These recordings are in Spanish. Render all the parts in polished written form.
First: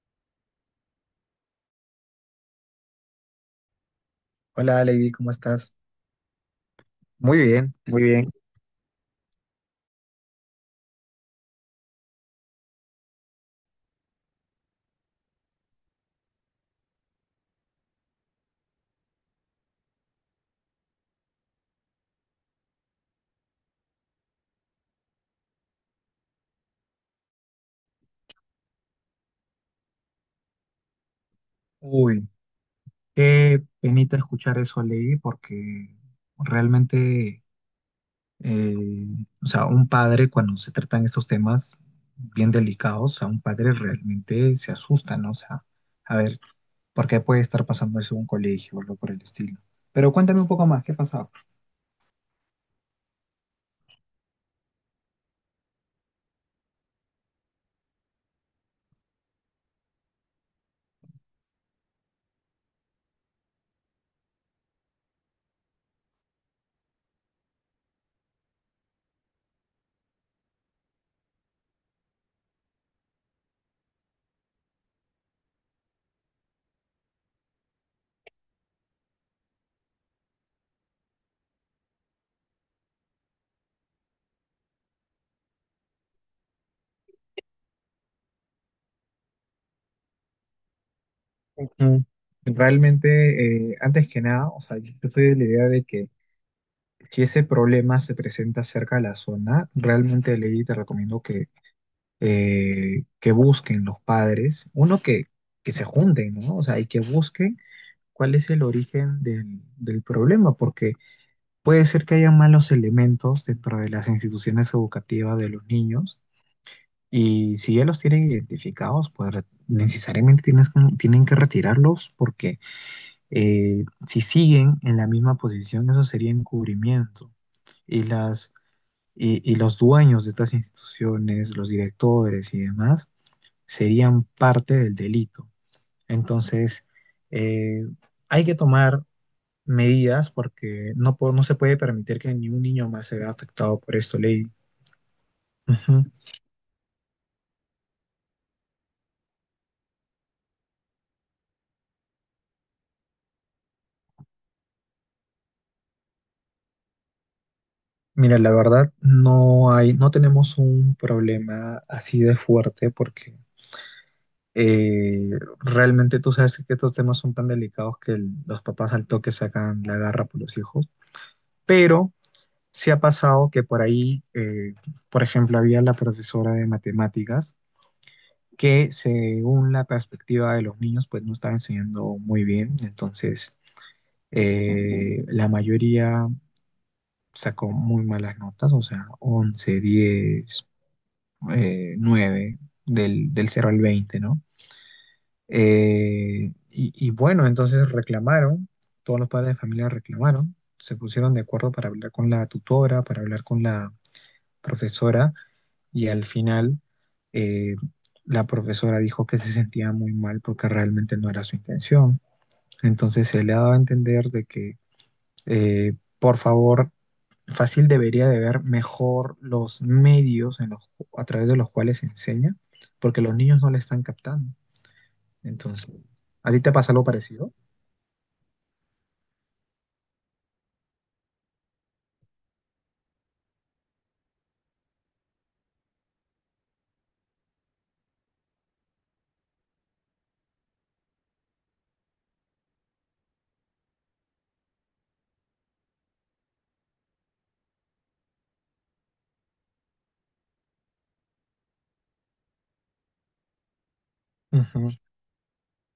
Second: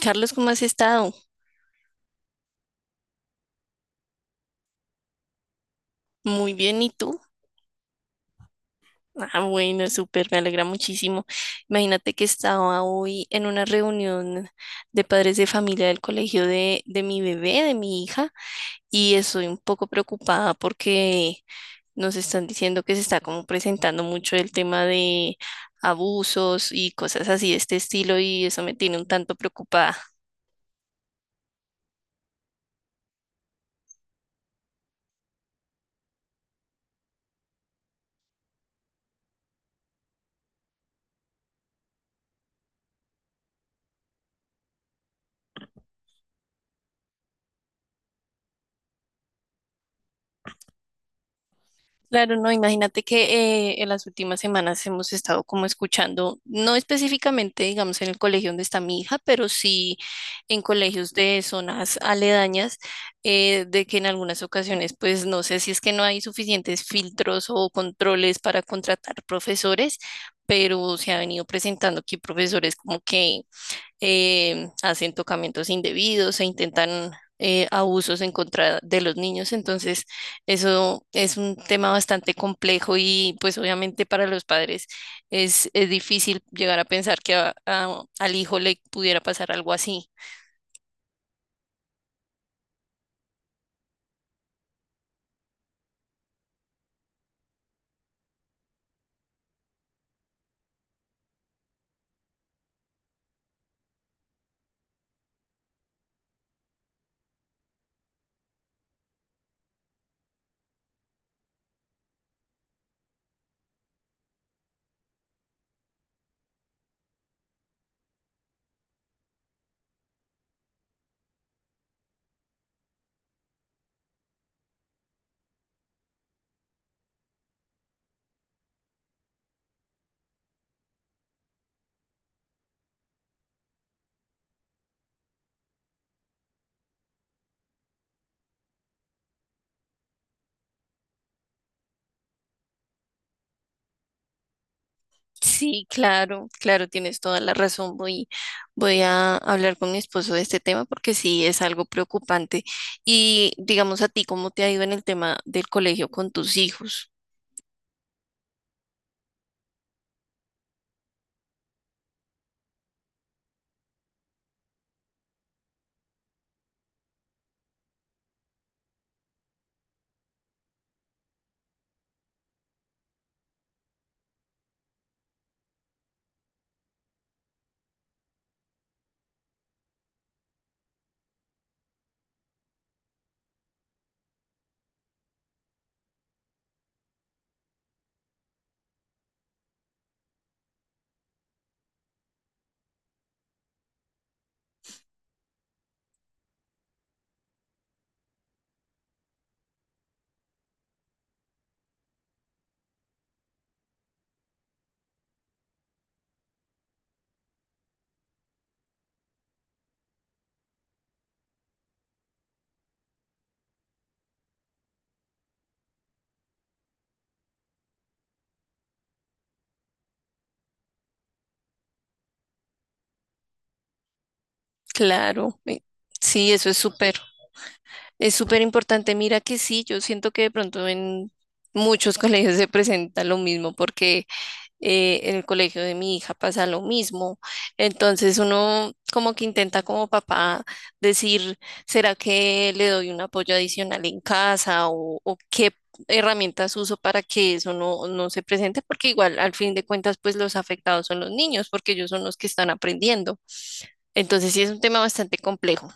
Carlos, ¿cómo has estado? Hola Lady, ¿cómo estás? Muy bien, ¿y tú? Muy bien, muy bien. Ah, bueno, súper, me alegra muchísimo. Imagínate que estaba hoy en una reunión de padres de familia del colegio de mi bebé, de mi hija, y estoy un poco preocupada porque nos están diciendo que se está como presentando mucho el tema de abusos y cosas así de este estilo, y eso me tiene un tanto preocupada. Uy, qué penita escuchar eso, Ley, porque realmente, eh, o sea, un padre cuando se tratan estos temas bien delicados, a un padre realmente se asusta, ¿no? O sea, a ver, ¿por qué puede estar pasando eso en un colegio o algo por el estilo? Pero cuéntame un poco más, ¿qué pasaba? Claro, no, imagínate que en las últimas semanas hemos estado como escuchando, no específicamente, digamos, en el colegio donde está mi hija, pero sí en colegios de zonas aledañas, de que en algunas ocasiones, pues no sé si es que no hay suficientes filtros o controles para contratar profesores, pero se ha venido presentando aquí profesores como que hacen tocamientos indebidos e intentan abusos en contra de los niños. Entonces, eso es un tema bastante complejo y pues obviamente para los padres es difícil llegar a pensar que al hijo le pudiera pasar algo así. Mm, Realmente, antes que nada, o sea, yo estoy de la idea de que si ese problema se presenta cerca de la zona, realmente Lady te recomiendo que busquen los padres, uno que se junten, ¿no? O sea, y que busquen cuál es el origen del problema, porque puede ser que haya malos elementos dentro de las instituciones educativas de los niños, y si ya los tienen identificados, pues necesariamente tienen que retirarlos, porque si siguen en la misma posición, eso sería encubrimiento. Y las y los dueños de estas instituciones, los directores y demás, serían parte del delito. Entonces, eh, hay que tomar medidas porque no se puede permitir que ni un niño más se vea afectado por esto, ley. Sí, Ujú. claro, claro, tienes toda la razón. Voy a hablar con mi esposo de este tema porque sí es algo preocupante. Y digamos a ti, ¿cómo te ha ido en el tema del colegio con tus hijos? Mira, la verdad, no tenemos un problema así de fuerte porque eh, realmente tú sabes que estos temas son tan delicados que los papás al toque sacan la garra por los hijos, pero sí ha pasado que por ahí, por ejemplo, había la profesora de matemáticas que según la perspectiva de los niños, pues no estaba enseñando muy bien. Entonces, la mayoría sacó muy malas notas, o sea, 11 10 9, del 0 al 20, ¿no? Y bueno, entonces reclamaron, todos los padres de familia reclamaron, se pusieron de acuerdo para hablar con la tutora, para hablar con la profesora y al final eh, la profesora dijo que se sentía muy mal porque realmente no era su intención. Entonces se le ha dado a entender de que, por favor, fácil debería de ver mejor los medios a través de los cuales se enseña, porque los niños no le están captando. Claro, Entonces, ¿a sí, ti eso te es pasa algo súper, parecido? es súper importante. Mira que sí, yo siento que de pronto en muchos colegios se presenta lo mismo porque en el colegio de mi hija pasa lo mismo. Entonces uno como que intenta como papá decir, ¿será que le doy un apoyo adicional en casa o qué herramientas uso para que eso no se presente? Porque igual al fin de cuentas pues los afectados son los niños porque ellos son los que están aprendiendo. Entonces sí es un Ujú. tema bastante complejo.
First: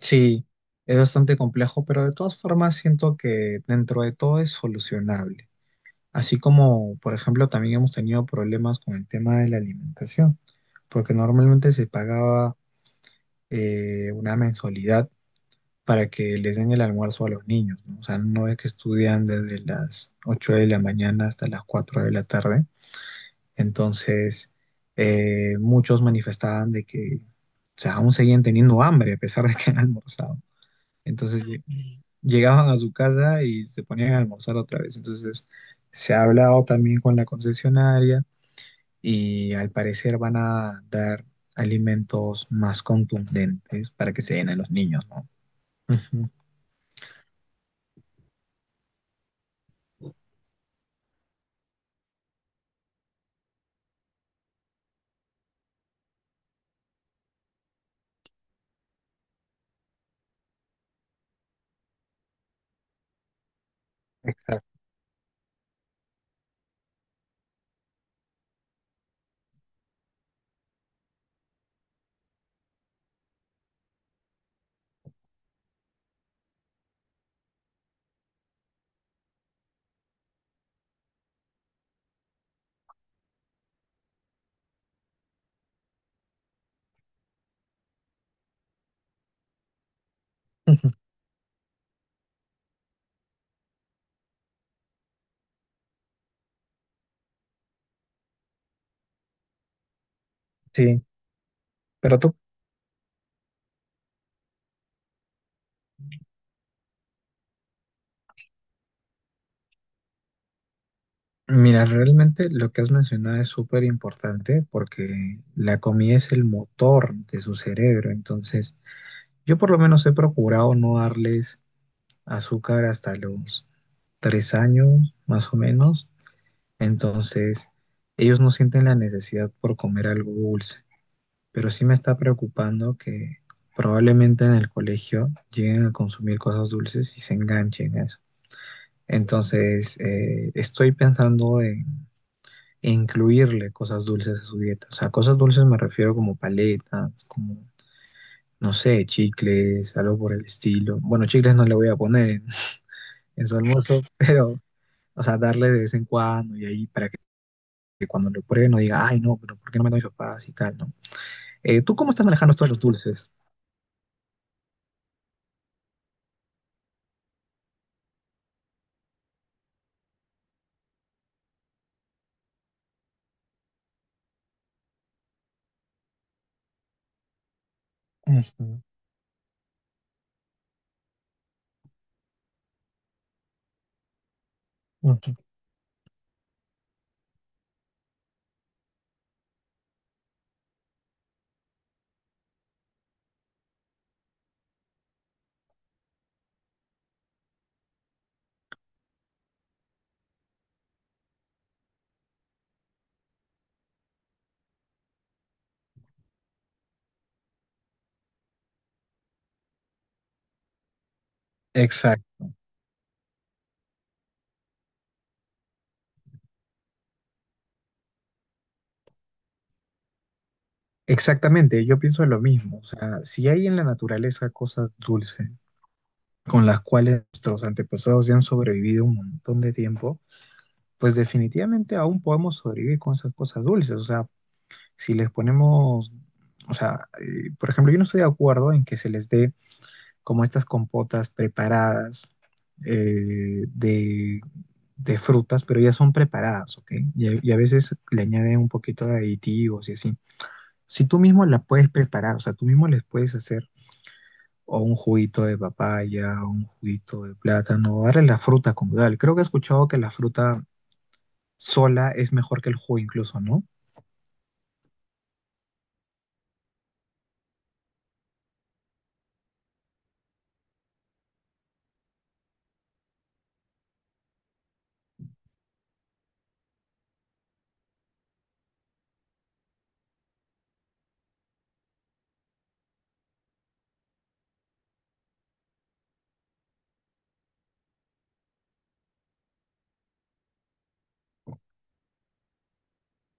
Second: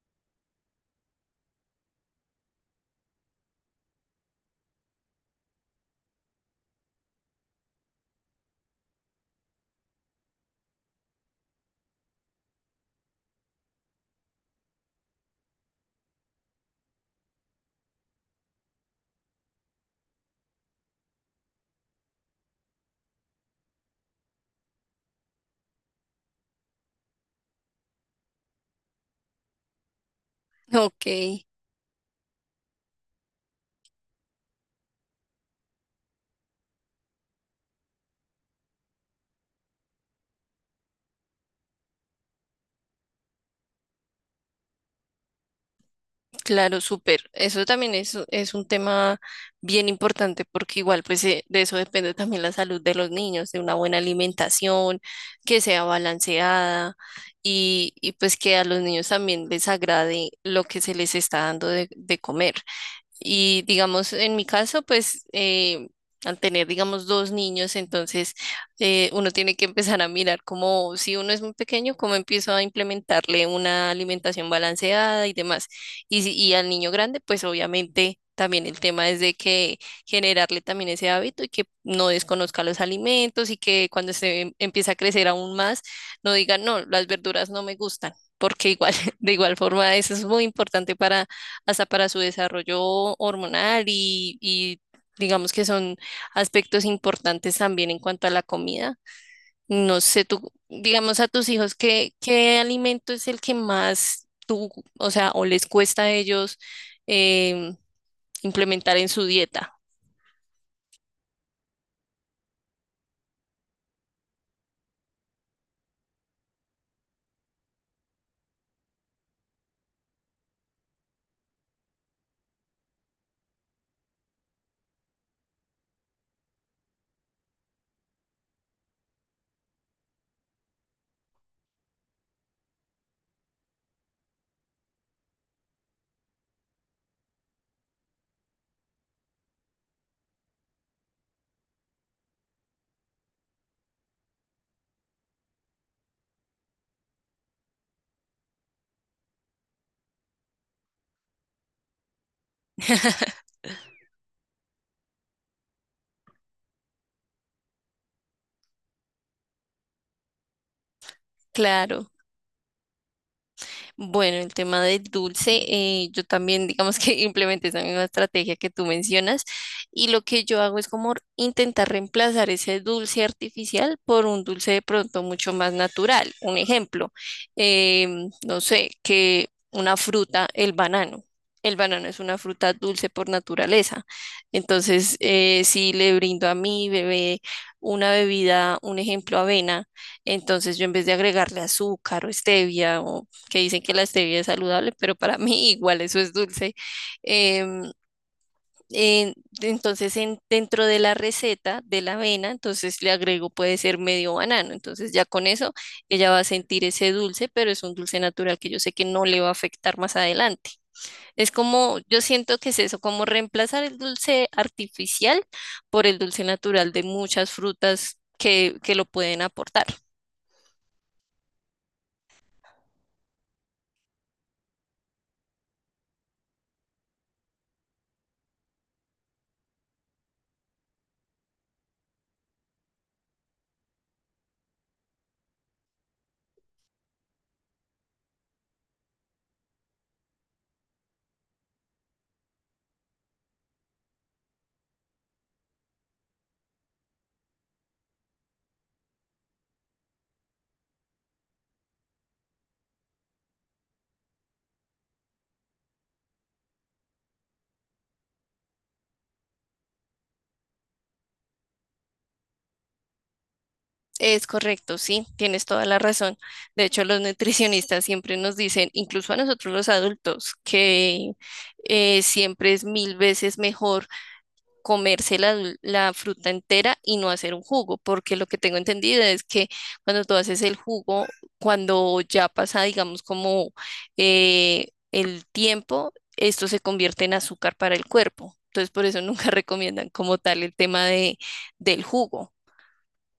Sí, es bastante complejo, pero de todas formas siento que dentro de todo es solucionable. Así como, por ejemplo, también hemos tenido problemas con el tema de la alimentación, porque normalmente se pagaba una mensualidad para que les den el almuerzo a los niños, ¿no? O sea, no es que estudian desde las 8 de la mañana hasta las 4 de la tarde. Entonces, muchos manifestaban de que, o sea, aún seguían teniendo hambre a pesar de que han almorzado. Ok. Entonces, llegaban a su casa y se ponían a almorzar otra vez. Entonces, se ha hablado también con la concesionaria y al parecer van a dar alimentos más contundentes para que se den a los niños, ¿no? Ujú. Claro, súper. Eso también es un tema bien importante porque igual pues de eso depende también la salud de los niños, de una buena alimentación, que sea balanceada y pues que a los niños también les agrade lo que se les está dando de comer. Y digamos, en mi Exacto. caso, pues al tener, digamos, dos niños, entonces uno tiene que empezar a mirar cómo, si uno es muy pequeño, cómo empiezo a implementarle una alimentación balanceada y demás. Y, si- y al niño grande, pues obviamente también el tema es de que generarle también ese hábito y que no desconozca los alimentos y que cuando se empieza a crecer aún más, no diga, no, las verduras no me gustan, porque igual, de igual forma, eso es muy importante para hasta para su desarrollo hormonal y digamos que son aspectos importantes también en cuanto a la comida. No sé, tú, Sí, digamos a tus hijos, ¿qué, pero tú, qué alimento es el que más tú, o sea, o les cuesta a ellos em, implementar en su dieta? mira, realmente lo que has mencionado es súper importante porque la comida es el motor de su cerebro, entonces yo por lo menos he procurado no darles azúcar hasta los 3 años, más o menos, entonces ellos no sienten la necesidad por comer algo dulce. Pero sí me está preocupando que probablemente en el colegio lleguen a consumir cosas dulces y se enganchen a eso. Entonces, estoy pensando en incluirle cosas dulces a su dieta. O sea, cosas dulces me refiero como paletas, como, no sé, chicles, algo por el estilo. Bueno, chicles no le voy a poner en, en su almuerzo, pero, o sea, darle de vez en cuando y ahí para que cuando lo pruebe no diga, ay, no, pero ¿por qué no me dan mis papás y tal, ¿no? ¿Tú cómo Claro. estás manejando esto de los dulces? Bueno, el tema del dulce, yo también digamos que implementé esa misma estrategia que tú mencionas y lo que yo hago es como intentar reemplazar ese dulce artificial por un dulce de pronto mucho más natural. Un ejemplo, no Ujú, sé, que una fruta, el banano. El banano es una fruta dulce por naturaleza. Entonces, ujú. Si le brindo a mi bebé una bebida, un ejemplo, avena, entonces yo en vez de agregarle azúcar o stevia o que dicen que la stevia es saludable, pero para mí igual eso es dulce. Em, en- entonces, dentro de la receta de la avena, entonces le agrego puede ser medio banano. Entonces ya con eso ella va a sentir ese dulce, pero es un dulce natural que yo sé que no le va a afectar más adelante. Es como, yo Exact, siento que es eso, como reemplazar el dulce artificial por el dulce natural de muchas frutas que lo pueden aportar. exactamente, yo pienso lo mismo. O sea, si hay en la naturaleza cosas dulces con las cuales nuestros antepasados ya han sobrevivido un montón de tiempo, pues definitivamente aún podemos sobrevivir con esas cosas dulces. O sea, si les ponemos, o sea, por ejemplo, yo no estoy de acuerdo en que se les dé como estas compotas preparadas eh, de, de frutas, pero ya son preparadas, ¿ok? Y a veces le añaden un poquito de aditivos y así. Si tú mismo la puedes preparar, o sea, tú mismo les puedes hacer o un juguito de papaya, o un juguito de plátano, darle la fruta como tal. Creo que he escuchado que la fruta sola es mejor que el jugo incluso, ¿no? Es correcto, sí, tienes toda la razón. De hecho, los nutricionistas siempre nos dicen, incluso a nosotros los adultos, que siempre es mil veces mejor comerse la fruta entera y no hacer un jugo, porque lo que tengo entendido es que cuando tú haces el jugo, cuando ya pasa, digamos, como el tiempo, esto se convierte en azúcar para el cuerpo. Entonces, por eso nunca recomiendan como tal el tema del jugo.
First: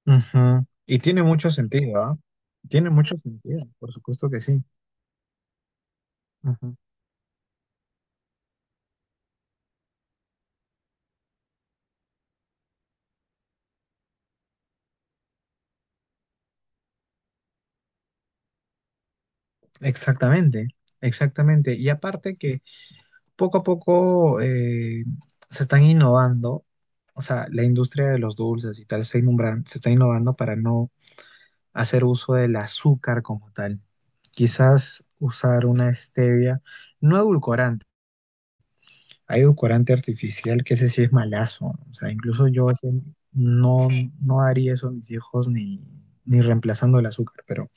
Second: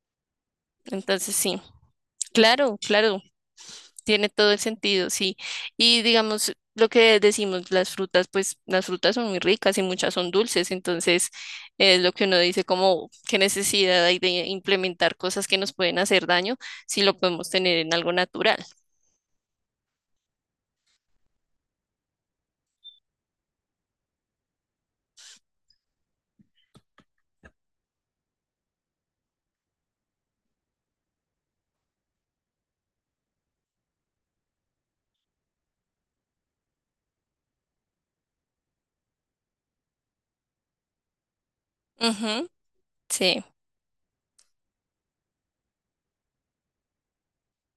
Ujú. Y tiene Entonces, mucho sí. sentido, ¿ah? Claro, Tiene mucho claro, sentido, por tiene supuesto que todo el sí. sentido, sí. Y digamos, Ujú. lo que decimos, las frutas, pues las frutas son muy ricas y muchas son dulces, entonces es lo que uno dice como qué necesidad hay de implementar cosas que nos pueden hacer daño si lo podemos tener en algo natural. Exactamente, exactamente. Y aparte que poco a poco se están innovando, o sea, la industria de los dulces y tal se está innovando para no hacer uso del azúcar como tal. Quizás usar una stevia, no edulcorante, hay edulcorante artificial que ese sí es malazo. O sea, incluso Ujú, yo ese sí. no, sí, no daría eso a mis hijos ni, reemplazando el azúcar, pero,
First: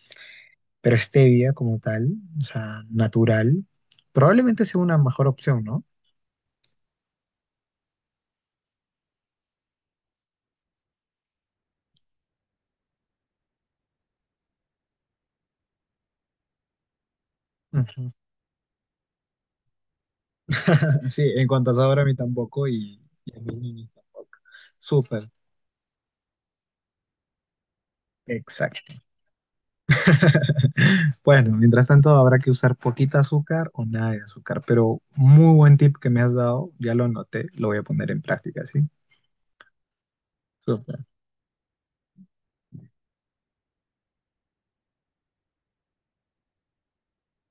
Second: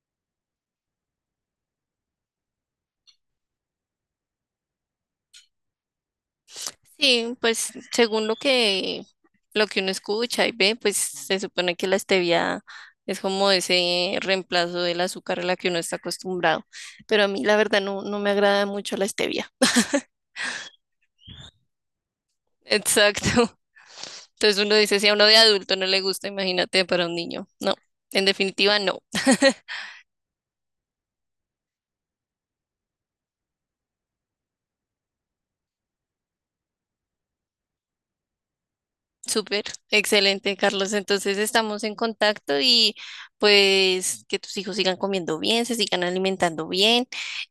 pero stevia como tal, o sea, natural, probablemente sea una mejor opción, ¿no? Sí, pues según lo que uno escucha y ve, pues se supone que la stevia es como ese reemplazo del azúcar a la que uno está acostumbrado, pero a mí la verdad no, Ujú. no me agrada mucho la stevia. Sí, en cuanto a sabor a mí tampoco y a mis Exacto. niños tampoco. Entonces uno dice, si a uno Súper. de adulto no le gusta, imagínate para un niño. No, en definitiva Exacto. no. Bueno, mientras tanto habrá que usar poquita azúcar o nada de azúcar, pero muy buen tip que me has dado, ya lo anoté, lo voy a poner en práctica, ¿sí? Súper, excelente, Carlos. Súper. Entonces estamos en contacto y pues que tus hijos sigan comiendo bien, se sigan alimentando bien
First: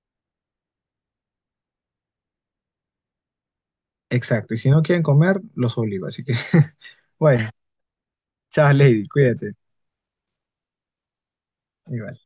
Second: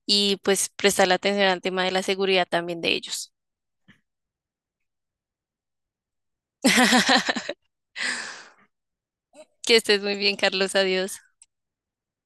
y pues prestar la atención al tema de la seguridad también de ellos. Exacto, y si no quieren comer, los obligo, así que bueno, chao Lady, cuídate. Que estés muy bien, Carlos. Adiós. Igual.